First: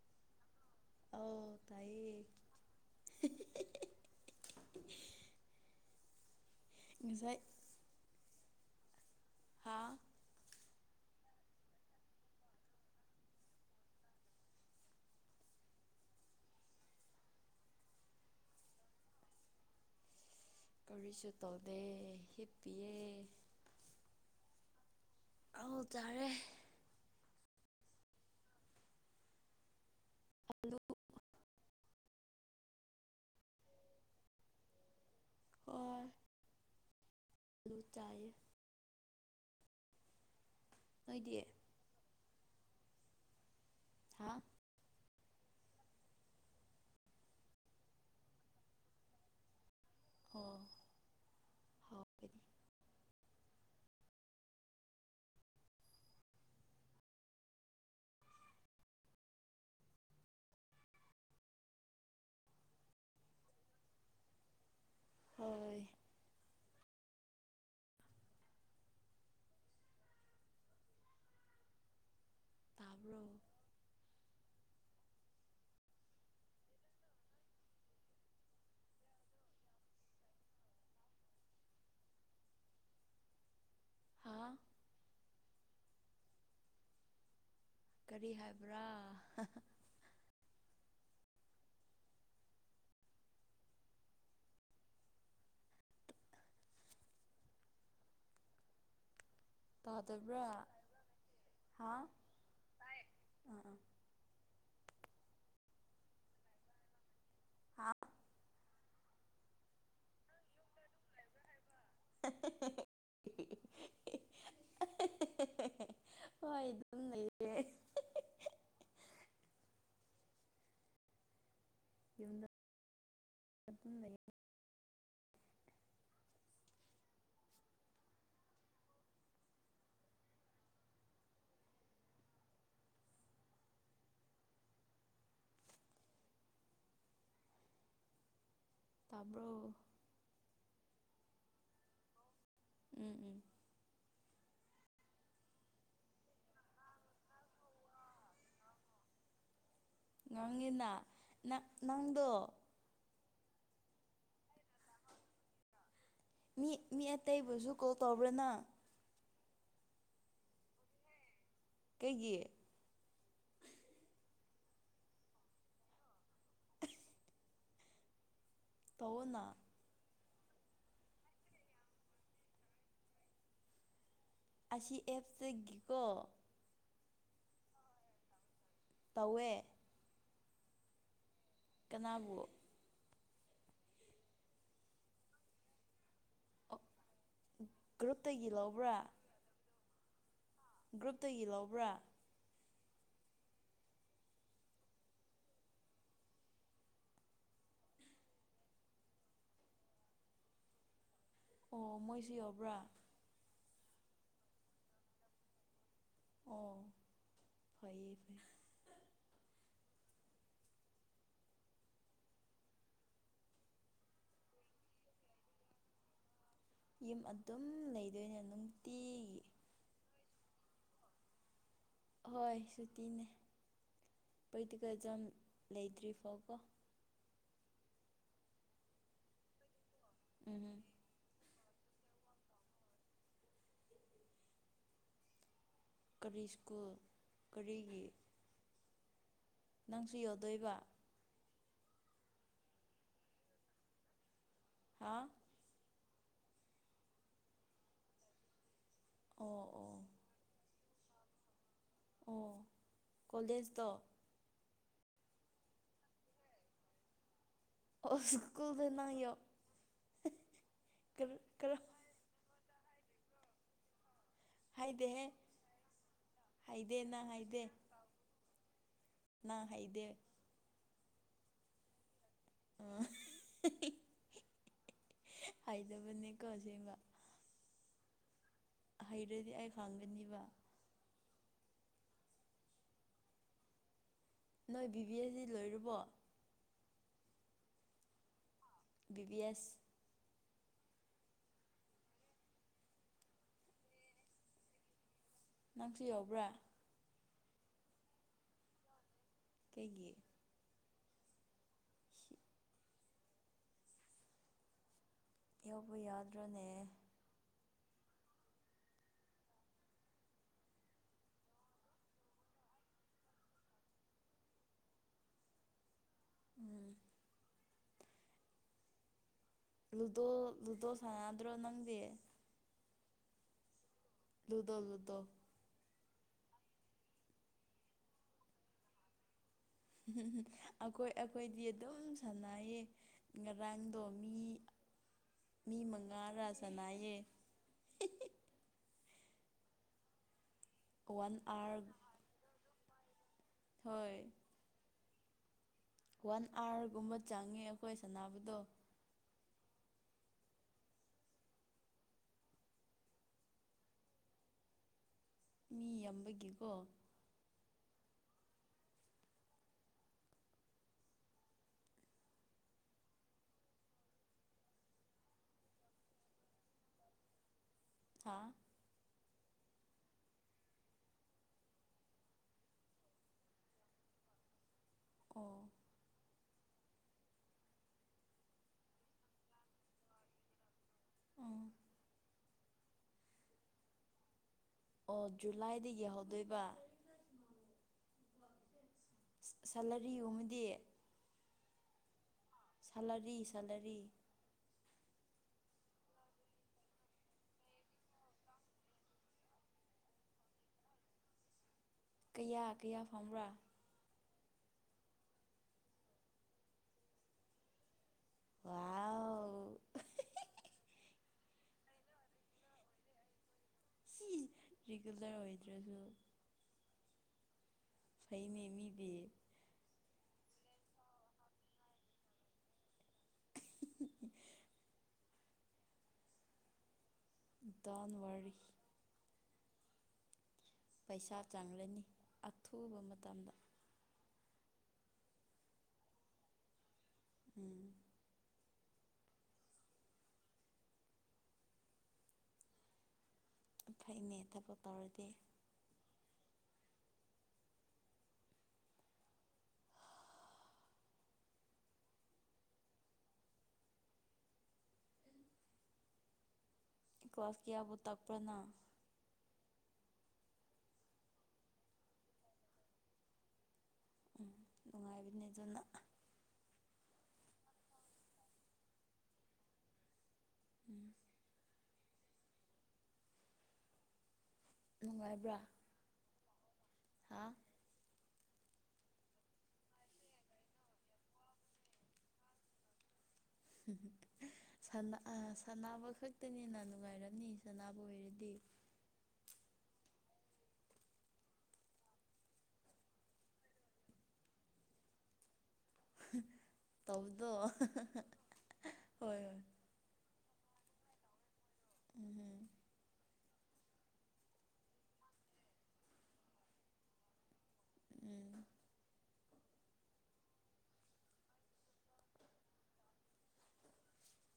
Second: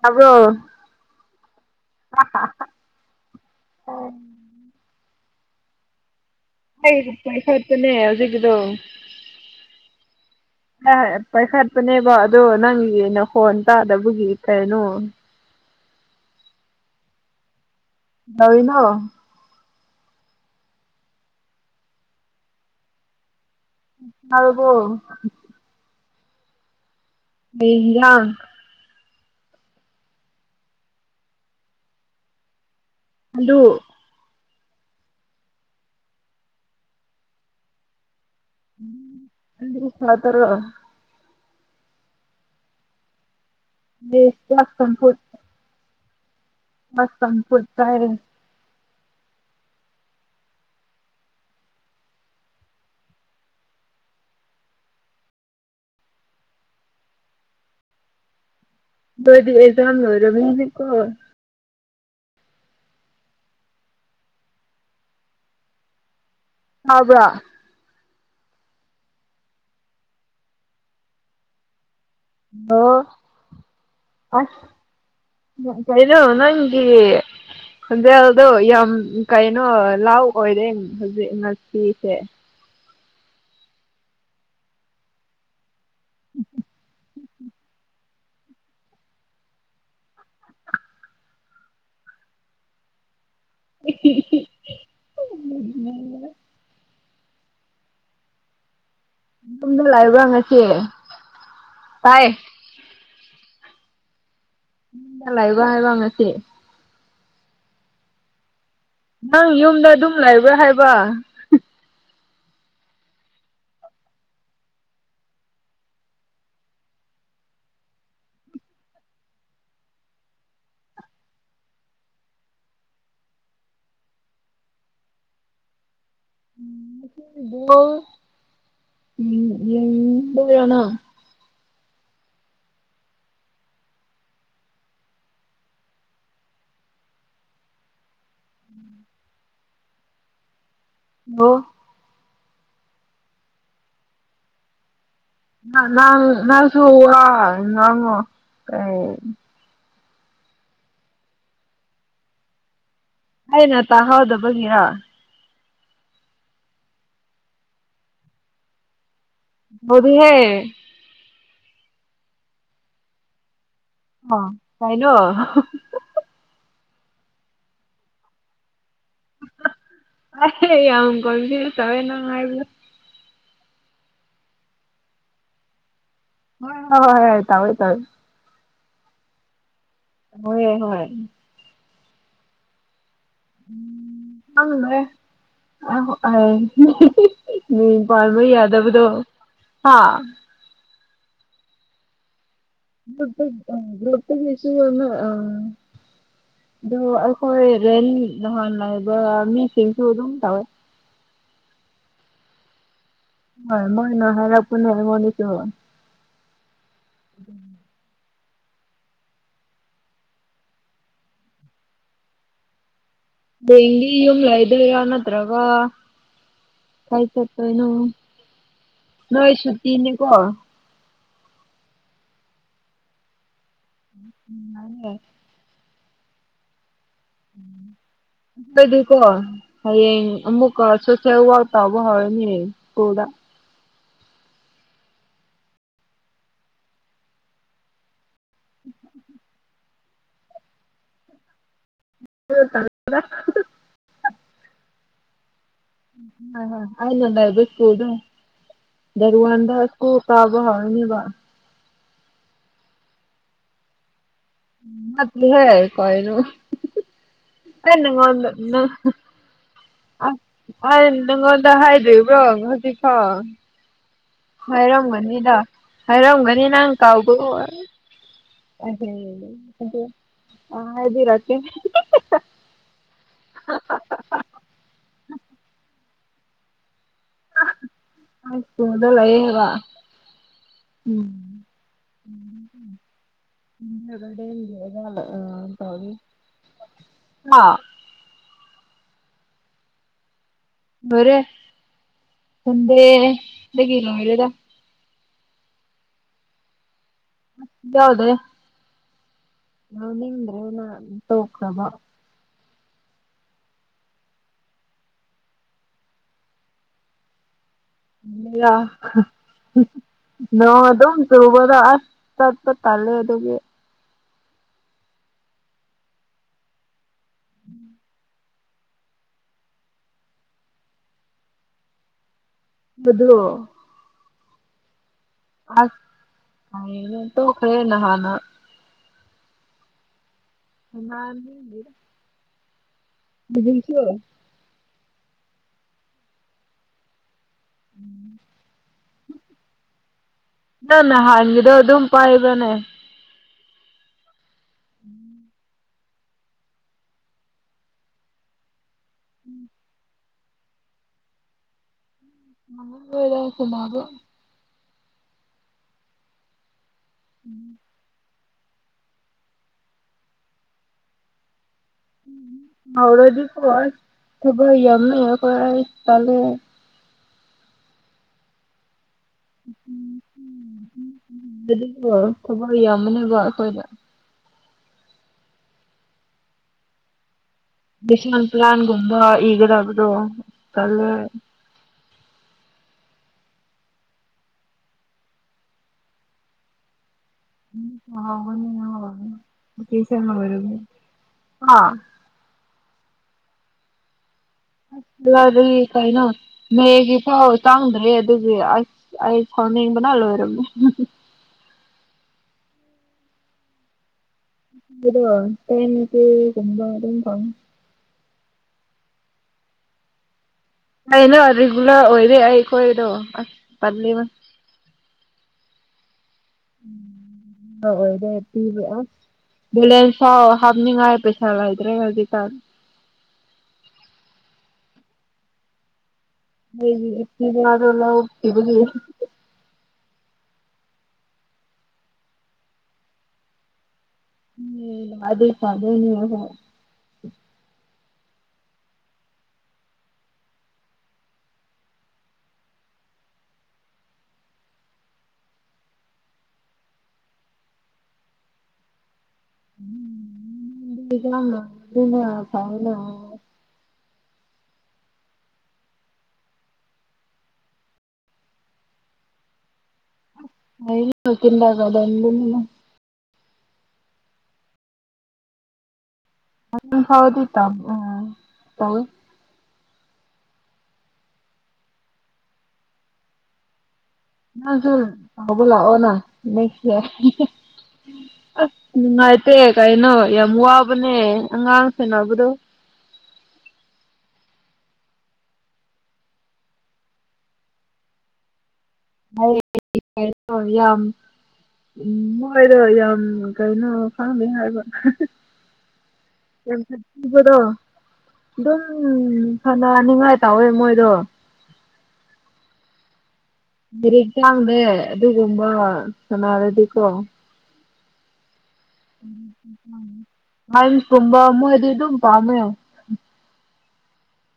ꯇ꯭ꯥꯕꯔꫭ ꯑꯥꯎ ꯇꯥꯏꯌꯦ ꯑꯩ ꯍꯧꯖꯤꯛ ꯉꯁꯥꯏ ꯄꯥꯏ ꯈꯥꯔꯠꯄꯅ‌ꯦ ꯍꯧꯖꯤꯛꯗꯣ ꯍꯥ ꯄꯥꯏꯈꯠꯄꯅꯦꯕ ꯑꯗꯣ ꯅꯪꯒꯤꯅ ꯅꯈꫭꯟ ꯇꯥꯗꯕꯒꯤ ꯀꯩꯅꯣ [unintelligible] ꯀꯧꯔꯤꯁꯨ ꯇꯧꯗꯦ ꯍꯤꯞꯄꯤꯑ ꯇꯔꯥꯕꯣ ꯑꯧ ꯇꯔꯦ ꯑ [unintelligible] ꯑꯂꯨ [unintelligible] ꯍꯜꯂꯣ ꯑꯣ ꯑꯂꯨ ꯆꯥꯏꯌ‌ꯦ ꯆ ꯁꯥꯥꯎ ꯇꯔꯣ [unintelligible] ꯗꯤ [unintelligible] ꯆꯥꯛ ꯆꯝꯐꯨꯠ [unintelligible] ꯃꯁ ꯁꯟꯄꯨꯔ ꯇꯥꯏ [unintelligible] ꯑꯣ ꯍꯔꯝꯒꯅꯤ ꯅꫭꯏꯗꯤ ꯑꯦꯖꯝ ꯂꫭꯏꯔꯕꯅꯤꯅ‌ꯦ ꯀꯣꯣ ꯍꯣꯏ ꯋꯕ꯭ꯔ ꯑꫭ ꯇꯥꯕ꯭ꯔꯣ ꯑꯁ ꯀꯩꯅꯣ ꯅꯪꯒꯤ ꯈꯣꯟꯖꯦꯜꯗꯣ ꯌꯥꯝ ꯀꯩꯅꯣ ꯂꯥꯎ ꯑꯣꯏꯔꯦ ꯍꯧꯖꯤꯛ ꯉꯁꯤꯁꯦ ꯍꯥ ꯎꯝ ꯎꯝ [unintelligible] ꯀꯔꯤ ꯍꯥꯏꯕ꯭ꯔꯥ [unintelligible] ꯌꯨꯝꯗ ꯇꯥꯗꯕ꯭ꯔꯥ ꯂꯥꯛꯕ꯭ꯔꯉꯁꯤ ꯇꯥꯏ ꯑꯥ ꯑꯥ ꯌꯨꯝꯗ ꯂꯩꯕꯔꯥ ꯍꯥꯏꯕ ꯉꯁꯤ ꯍꯥ ꯅꯪ ꯌꯨꯝꯗ ꯑꯗꯨꯝ ꯂꯩꯕ꯭ꯔꯥ ꯍꯥꯏꯕ [unintelligible] ꯍꫭꯏ ꯑꯗꯨꯝ ꯂꯩꯌ‌ꯦ ꯌꯨꯝꯗ ꯑꯗꯨꯝ ꯂꯩꯌ‌ꯦ ꯎꯝꯉ [unintelligible] ꯎꯝ ꯌꯦꯕꯔꯥ ꯅꯪ ꯇꯥꯕ꯭ꯔꯣ ꯍꯜꯂꫭ ꯎꯝ ꯎꯝ ꯅꯥꯟ ꯅꯁꯨ ꯑ ꯉꯉ‌ꯣ ꯀꯩ ꯉꯥꯡꯉꯤꯅ ꯅ ꯅꯪꯗꯣ ꯑꯩꯅ ꯇꯥꯍꯧꯗꯕꯒꯤꯔ ꯃꯤ ꯃꯤ ꯑꯇꯩꯕꯨꯁꯨ ꯀꯣꯜ ꯇꯧꯕ꯭ꯔ ꯅꯪ ꯇꯧꯗ‌ꯦꯍꯦ ꯀꯩꯒꯤ ꯑ ꯀꯥꯏꯅꯣ ꯇꯧꯋ‌ꯣꯅꯥ ꯑ ꯌꯥꯝ ꯀꯝꯕꯤ ꯇꯋꯦꯅꯪꯉꯥꯏꯕ ꯑꯁꯤ ꯑꯦꯞ ꯇꯒꯤꯀꯣ ꯍ‌ꯣꯏ ꯍꯣꯏ ꯇꯧꯋꯤ ꯇꯧꯋꯤ ꯇꯋꯦ ꯍꯣꯏꯌ‌ꯦ ꯍꯣꯏ ꯀꯅꯥꯕꯨ ꯑꯝ ꯈꯪꯊꯔ‌ꯦ [unintelligible] ꯃꯤꯡ ꯄꯜꯕ ꯒ꯭ꯔꯨꯞꯇꯒꯤ ꯂꯧꯕ꯭ꯔꯥ ꯌꯥꯗꯕꯗ‌ꯣ ꯍꯥ ꯒ꯭ꯔꯨꯞꯇꯒꯤ ꯂꯧꯕ꯭ꯔꯥ ꯒ꯭ꯔꯨꯄꯇꯒꯤꯁꯨ ꯂꯧ ꯑ ꯑꯗꯨ ꯑꯩꯈꯣꯏ ꯔꯦꯂꯤ ꯅꯍꯥꯟ ꯂꯩꯏꯕ ꯃꯤꯁꯤꯡꯁꯨ ꯑꯗꯨꯝ ꯇꯧꯋꯦ ꯑꯣ ꯃꯣꯏꯁꯨ ꯌꯎꯕ꯭ꯔꯥ ꯍ ꯃꯣꯏꯅ ꯍꯥꯏꯔꯛꯄꯅꯤ ꯑꯩꯉ‌ꯣꯟꯗꯁꯨ ꯑꯣ ꯐꯥꯏꯌ‌ꯦ ꯗꯒꯤ ꯌꯨꯝ ꯂꯩꯥꯏꯗꯣꯏꯔ ꯅꯠꯇ꯭ꯔꯒ ꯌꯨꯝ ꯀꯥꯏ ꯑꯗꯨꯝ ꯆꯠꯇ‌ꯣꯏꯅ‌ꯣ ꯂꯩꯗꯣꯏꯅꯦ ꯅꯨꯡꯇꯤꯒꯤ ꯅ‌ꯣꯏ ꯁꯨꯠꯇꯤ ꯅꯤꯀꯣ ꯍꯣꯏ ꯁꯨꯇꯤꯅꯦ ꯎ ꯃꯥꯅꯦ ꯊ꯭ꯔꯤ ꯐꯥꯎ ꯀ‌ꯣ ꯀꯗꯨ ꯀꯣ ꯍꯌꯦꯡ ꯎꯝ ꯑꯃꯨꯛꯀ ꯁ‌ꯣꯁ‌ꯦꯜ ꯌꯥꯛ ꯇꯧꯕ ꯍꯧꯔꯅꯤ ꯁ꯭ꯀꯨꯜꯗ ꯀꯔꯤ ꯁ꯭ꯀꯨꯜ ꯀꯔꯤꯒꯤ ꯎꯝ [unintelligible] ꯅꯪꯁꯨ ꯌꯣꯗꯣꯏꯕ ꯎ [unintelligible] ꯍꯥ ꯑꯩꯅ ꯂꯕ ꯁꯀꯨꯗ ꯑꯣ ꯔꯋꯥꯟꯗ ꯑꯣ ꯁꯀꯨ ꯇꯥꯕ ꯍꯥ ꯊꯕ ꯑꯣ ꯀꯣꯂꯦꯖꯇ ꯃꯥ ꯍꯦ ꯀꯣꯏꯅ ꯑꯣ ꯟꯅꯉꯅꯅ ꯁ꯭ꯀꯨꯜꯗ ꯅꯪ ꯌꯧ ꯑꯁ ꯑ ꯀꯔ ꯅꯪꯉꯣꯟꯗ ꯀꯔ ꯍꯥꯏꯗ꯭ꯔꯤꯕ꯭ꯔꯣ ꯍꯧꯖꯤꯛꯀꯣ ꯍꯥꯏꯗꯦꯍꯦ ꯍꯥꯏꯩꯔꯝꯒꯅꯤꯗ ꯍꯥꯏꯔꯝꯒꯅꯤ ꯅꯪ ꯍꯩꯗꯦ ꯀꯥꯎꯕꯨ ꯍꯩꯗꯦ ꯑꯦ ꯅꯪ ꯍꯩꯗꯦ ꯑ ꯍꯥꯏꯔ ꯑ ꯍꯥꯏꯗꯕꯅꯦꯀꯣ ꯁꯦꯝꯕ ꯍꯩꯔꯗꯤ ꯑꯩ ꯑꯁꯨ ꯈꯪꯒꯅꯤꯕ ꯃꯗꯂꯌꯦ ꯎꯝ ꯎꯝ ꯅꯣꯏ ꯕꯤ ꯕꯤ ꯑꯦꯁꯇꯤ ꯂꯣꯏꯔꯕꯣ ꯎꯝ [inaudible] ꯕꯤꯕꯤ ꯑꯦꯁ ꯔꯦ ꯊꯗꯦꯗ ꯀꯂ ꯑꯣꯏꯔꯦꯗ ꯅꯪꯁꯨ ꯌꯥꯎꯕ꯭ꯔꯥ ꯌꯥꯎꯗ ꯅ ꯀꯩꯒꯤ ꯅꯤꯡ꯭ꯔꯦ ꯅ ꯇꯣꯈ꯭ꯔꯕ ꯁꯤ ꯌꯥꯎꯧꯕ ꯌꯥꯗ꯭ꯔꯅꯦ ꯏ ꯅꯣꯡ ꯑꯗꯨꯝ ꯆꯨꯕꯗ ꯑꯁ ꯆꯠꯄ ꯇꯂꯦ ꯑꯗꯨꯒꯤ ꯎꯝ ꯂꯨꯗꯣ ꯂꯨꯗꯣ ꯁꯥꯟꯅꯗ꯭ꯔꯣ ꯅꯪꯗꯤ ꯃꯗꯨꯑꯣꯣ ꯂꯗꯣ ꯂꯗꯣ ꯑꯁ ꯇꯣ ꯈꯔꯦ ꯅꯍꯅ ꯎ ꯑꯩꯈꯣꯏ ꯑꯩꯈꯣꯏꯗꯤ ꯁꯅꯥꯅꯤꯡꯗꯦꯗ ꯑꯗꯨꯝ ꯁꯥꯟꯅꯌꯦ ꯍꯧꯖꯤꯛꯁꯨ ꯉꯔꯥꯡꯗꯣ ꯃꯤ ꯃꯤ ꯃꯉꯥꯔ ꯆꯅꯥꯏꯌꯦ ꯎꯝ ꯅ ꯅ ꯋꯥꯟ ꯍꯥꯡꯒꯤꯤꯗ ꯑꯥꯋꯔ ꯑꯗꯨꯝ ꯄꯥꯏꯕꯅꯦ ꯍꯣꯏ ꯋꯥꯟ ꯑꯥꯋꯥꯔꯒꯨꯝꯕ ꯆꯪꯉꯤ ꯑꯩꯈꯣꯏ ꯁꯅꯕꯗꯣ ꯎꯝ ꯃꯗ ꯈꯨꯃ ꯑꯗꯨ ꯃꯤ ꯌꯥꯝꯝꯕꯒꯤꯀꯣ ꯎꯝ [inaudible] ꯍꯧꯔꯗꯤꯀꯣ ꯊꯕ ꯌꯥꯝ ꯀꯇꯥꯂꯦ ꯍꯥ ꯗꯤ ꯊꯋꯥꯏ ꯌꯥꯝꯃꯅꯦꯅꯕ ꯑꯩꯈꯣꯏꯅ ꯑꯣ ꯕꯤꯁꯃꯟ ꯄ꯭ꯂꯥꯟꯒꯨꯝꯕ ꯏꯒ ꯂꯕꯣ ꯀꯂꯦ ꯎꯝ ꯑꯣ ꯖꯨꯂꯥꯏꯗꯒꯤ ꯌꯥꯍꯧꯗꯣꯏꯕ ꯁ ꯑꯣꯏꯔ ꯁꯦꯂꯔꯤꯒꯨꯝꯕꯗꯤ ꯑ ꯁꯥꯂꯔꯤ ꯁꯥꯂꯔꯤ ꯗꯤ ꯀꯩꯅꯣ ꯃꯦꯒꯤ ꯐꯥꯎ ꯆꯥꯡꯗ꯭ꯔꯦ ꯑꯗꯨꯗꯤ ꯑꯁ ꯑꯩ ꯁꯥꯎꯅꯤꯡꯕꯅ ꯑꯣꯏꯔꯝꯕ [inaudible] ꯀꯌꯥ ꯀꯌꯥ ꯐꯪꯕ꯭ꯔꯥ ꯑꯗꯨꯗ ꯇꯥꯏꯝꯛꯇ ꯀꯨꯝꯝꯕ ꯑꯗꯨꯝ ꯄꯉ ꯋꯥꯥꯎ ꯑꯩꯅ ꯔꯤꯒꯨꯂꯔ ꯑꯣꯏꯔꯦ ꯑꯩ ꯑꯩꯈꯣꯏꯗꯣ ꯑꯁ ꯇꯜꯂꯤꯕ ꯁꯤꯁ ꯔꯤꯒꯨꯂꯔ ꯑꯣꯏꯗ꯭ꯔꯁꯨ [unintelligible] ꯐꯩꯅꯦ ꯃꯤꯗꯤ ꯊꯝꯅꯤꯡꯉꯥꯏ ꯄꯩꯁꯥ ꯂꯏꯗ꯭ꯔꯦ ꯍꯧꯖꯤꯛꯀꯥꯟ [inaudible] ꯗꯥꯎꯟ ꯋꯥꯔꯤ [unintelligible] ꯄꯩꯁꯥ ꯆꯪꯂꯅꯤ ꯑꯊꯨꯕ ꯃꯇꯝꯗ ꯎꯝ ꯑꯗꯨꯏ [unintelligible] ꯎꯝ ꯐꯩꯅꯦ ꯊꯕꯛ ꯇꯧꯔꯗꯤ [unintelligible] ꯀꯂ꯭ꯥꯁ ꯀꯌꯥꯕꯨ ꯇꯝꯕ꯭ꯔ ꯅꯪ [unintelligible] ꯎ ꯅꯨꯡꯉꯥꯏꯕꯅꯤ [unintelligible] ꯑꯗꯨ ꯐꯥꯎꯗꯤ ꯇꯝꯕꯅ‌ꯦ [unintelligible] ꯎꯝ ꯅꯪꯁꯨ ꯅꯨꯡꯉꯥꯏꯕ꯭ꯔꯥ ꯍꯧꯒꯠꯂꯛꯑꯣꯅ ꯂꯩꯁ‌ꯦ ꯍꯥ [unintelligible] ꯑꯁ ꯅꯨꯡꯉꯥꯏꯇꯦ ꯀꯩꯅꯣ ꯌꯥꯝ ꯋꯥꯕꯅꯦ ꯑꯉꯥꯡ ꯁꯦꯅꯕꯗꯣ ꯎꯝ ꯁꯥꯟꯅꯕ ꯈꯛꯇꯅꯤꯅ ꯅꯨꯡꯉꯥꯏꯔꯅꯤ ꯁꯅꯕ ꯑꯣꯏꯔꯗꯤ ꯌꯥꯝ ꯎꯝ ꯃꯣꯏꯗꯣ ꯌꯥꯝ ꯀꯩꯅꯣ ꯈꯥꯡꯃꯦ ꯍꯥꯏꯕ ꯇꯧꯕꯗꯣ ꯌꯥꯝꯕꯗꯣ ꯑꯗꯨꯝ ꯍꯣꯏ ꯍꯣꯏ ꯐꯅꯅꯤꯡꯉꯥꯏ ꯇꯧꯋꯦ ꯃꯣꯏꯗꯣ ꯎꯝ ꯔꯤꯛ ꯆꯥꯡꯅꯦ ꯑꯗꯨꯒꯨꯝꯕ ꯁꯅꯥꯔꯗꯤꯀꯣ ꯎꯝ ꯥꯏ ꯀꯝꯕ ꯑꯃ ꯍꯥꯏꯗꯤ ꯑꯗꯨ ꯄꯥꯃꯦ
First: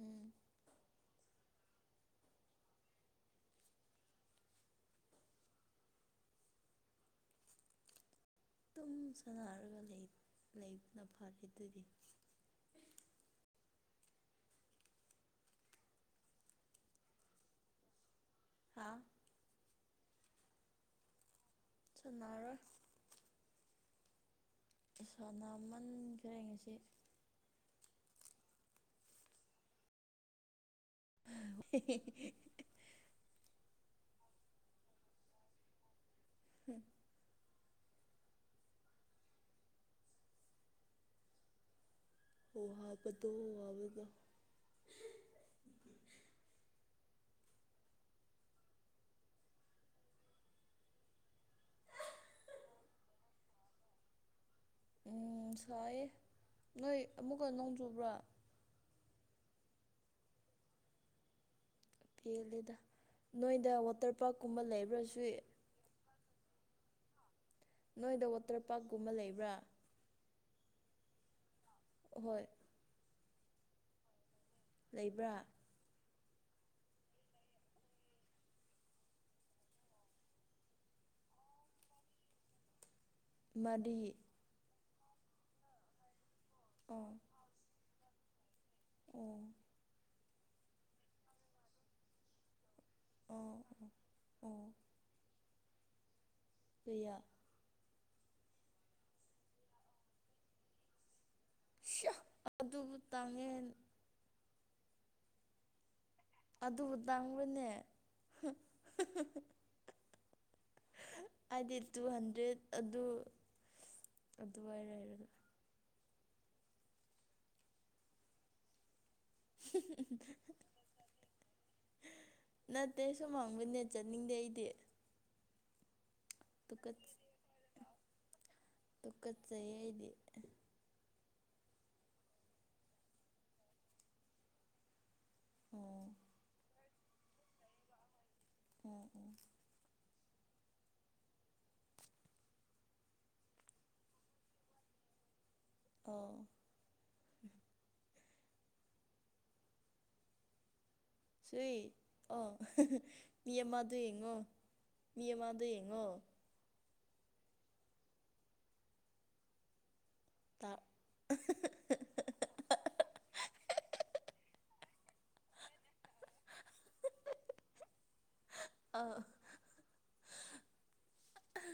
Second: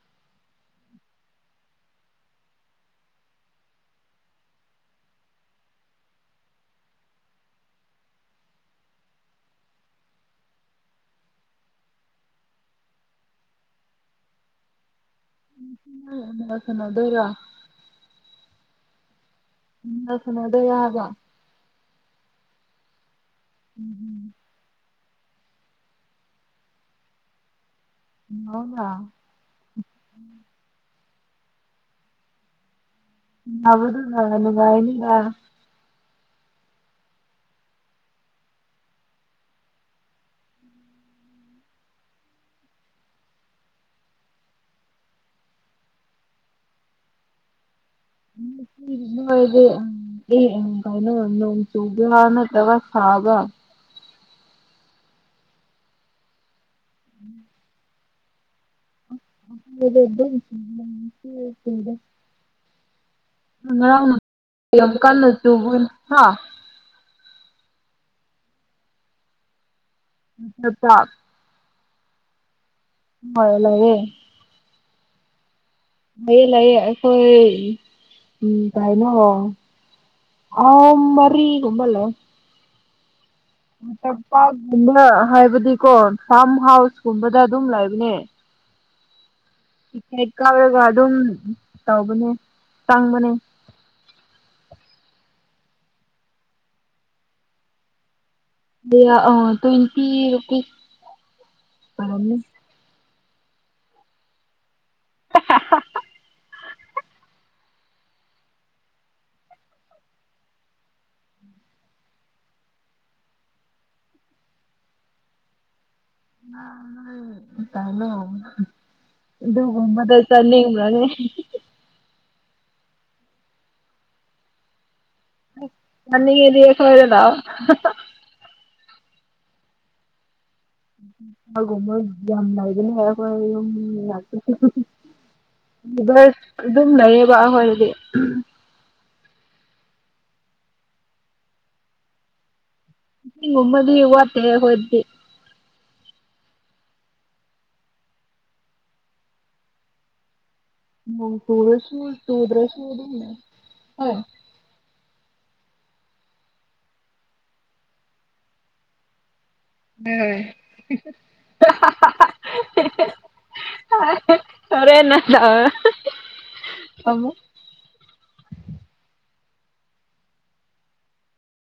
ꯎꯝ ꯑꯗꯨꯝ ꯁꯥꯟꯅꯔꯒ ꯂꯩꯕꯅ ꯐꯔꯦ ꯑꯗꯨꯗꯤ ꯎ [inaudible] ꯎꯅꯣ ꯗꯔꯣ ꯍꯥ ꯐꯅꯗ ꯌꯥꯕꯣ ꯁꯨꯅꯔꯣꯏ ꯎꯝ ꯁꯥꯟꯅꯃꯟ ꯀꯔꯤꯉꯁꯤ ꯑꯅꯥ [inaudible] ꯕꯨꯗꯨꯒꯅꯨꯡꯒꯥꯏꯅꯤꯒ ꯎꯝ [inaudible] ꯑꯣ ꯍꯥꯕꯗꯣ ꯋꯥꯋ [inaudible] ꯀꯥꯏꯩꯅꯣ ꯆꯒꯥꯅꯠꯇꯕ ꯐꯥꯕ ꯎꯝ ꯁꯥꯏꯌꯦ ꯅꯣꯏ ꯑꯃꯨꯛꯀ ꯅꯣꯡ ꯆꯨꯕ꯭ꯔꯥ [inaudible] ꯄꯂꯗ ꯃꯅ ꯀꯥꯟꯅ ꯇꯨ ꯍꯥ ꯅꯣꯏꯗ ꯋꯥꯇꯔ ꯄꯥꯔꯛꯀꯨꯝꯕ ꯂꯩꯕ꯭ꯔꯥ ꯑꯆꯥ ꯑꯆꯥ ꯍꯣꯏ ꯍ ꯂꯔꯦ ꯂꯩꯕ꯭ꯔꯥ ꯂꯩꯌꯦ ꯂꯩꯌꯦ ꯑꯩꯈꯣꯏ ꯎꯝ ꯚꯥꯏꯅꯣ ꯑ ꯃꯔꯤ ꯀꯕꯜꯂ ꯃꯔꯤ ꯄꯥꯒꯨꯝꯕ ꯍꯥꯏꯕꯗꯤꯀꯣ ꯐꯥꯔꯝ ꯑꯣ ꯍꯥꯎꯁꯀꯨꯝꯕꯗ ꯑꯗꯨꯝ ꯂꯩꯕꯅꯦ ꯑꯣ ꯍꯦꯛ ꯀꯥꯎꯔꯒ ꯑꯗꯨꯝ ꯇꯧꯕꯅꯦ ꯇꯪꯕꯅꯦ ꯑꯣ ꯑꯣ ꯀꯌꯥ ꯑ ꯇ꯭ꯋꯦꯟꯇꯤ ꯔꯨꯄꯤꯔ ꯇꯥꯡꯉꯟ [inaudible] ꯑꯗꯨꯕꯨ ꯇꯪꯕꯅꯦ ꯍꯥꯏꯗꯤ ꯇꯨ ꯍꯟꯗ꯭ꯔꯦꯠ ꯑꯗꯨ ꯑꯗꯨꯋꯥꯏꯔ ꯍꯥꯏꯔꯒ ꯑ ꯇꯩꯅꯣ ꯑꯗꯨꯃꯗ ꯆꯅꯤꯡꯒꯅꯦ ꯅꯠꯇꯦ ꯁꯨꯍꯥꯡꯕꯅꯦꯠ ꯆꯠꯅꯤꯡꯗꯦ ꯑꯩꯗꯤ ꯌꯥꯝꯅꯤꯒꯦꯗꯤ ꯇꯨꯀꯠ ꯑꯦꯕꯔꯦ ꯂꯑꯣ ꯇꯗꯨ ꯀꯠ ꯆꯍꯦꯗꯤ ꯨꯣꯏ ꯌꯥꯝ ꯅ ꯏꯗꯨ ꯌꯥꯣꯏꯝ ꯂ ꯑꯣ ꯑꯗꯨꯝ ꯂꯩꯌꯦꯕ ꯑꯩꯈꯣꯏꯔꯗꯤ ꯑꯣ ꯑꯣ ꯍ ꯎꯃꯗꯤ ꯍꯨꯋꯥꯇꯦ ꯍꯣꯏꯗꯤ ꯑꯣ ꯅꯣꯡ ꯁꯨꯏ ꯆꯨꯔꯁꯨ ꯑ ꯆꯨꯗ꯭ꯔꯁꯨ ꯑꯗꯨꯝ ꯂꯩ ꯃꯤ ꯑꯃꯗꯨ ꯍꯣꯏ ꯌꯦꯡꯉꯣ ꯃꯤ ꯑꯃ ꯌꯦꯡꯉꯨ ꯇꯥ ꯑ ꯐꯔꯦ ꯅ ꯑꯃ ꯑꯥ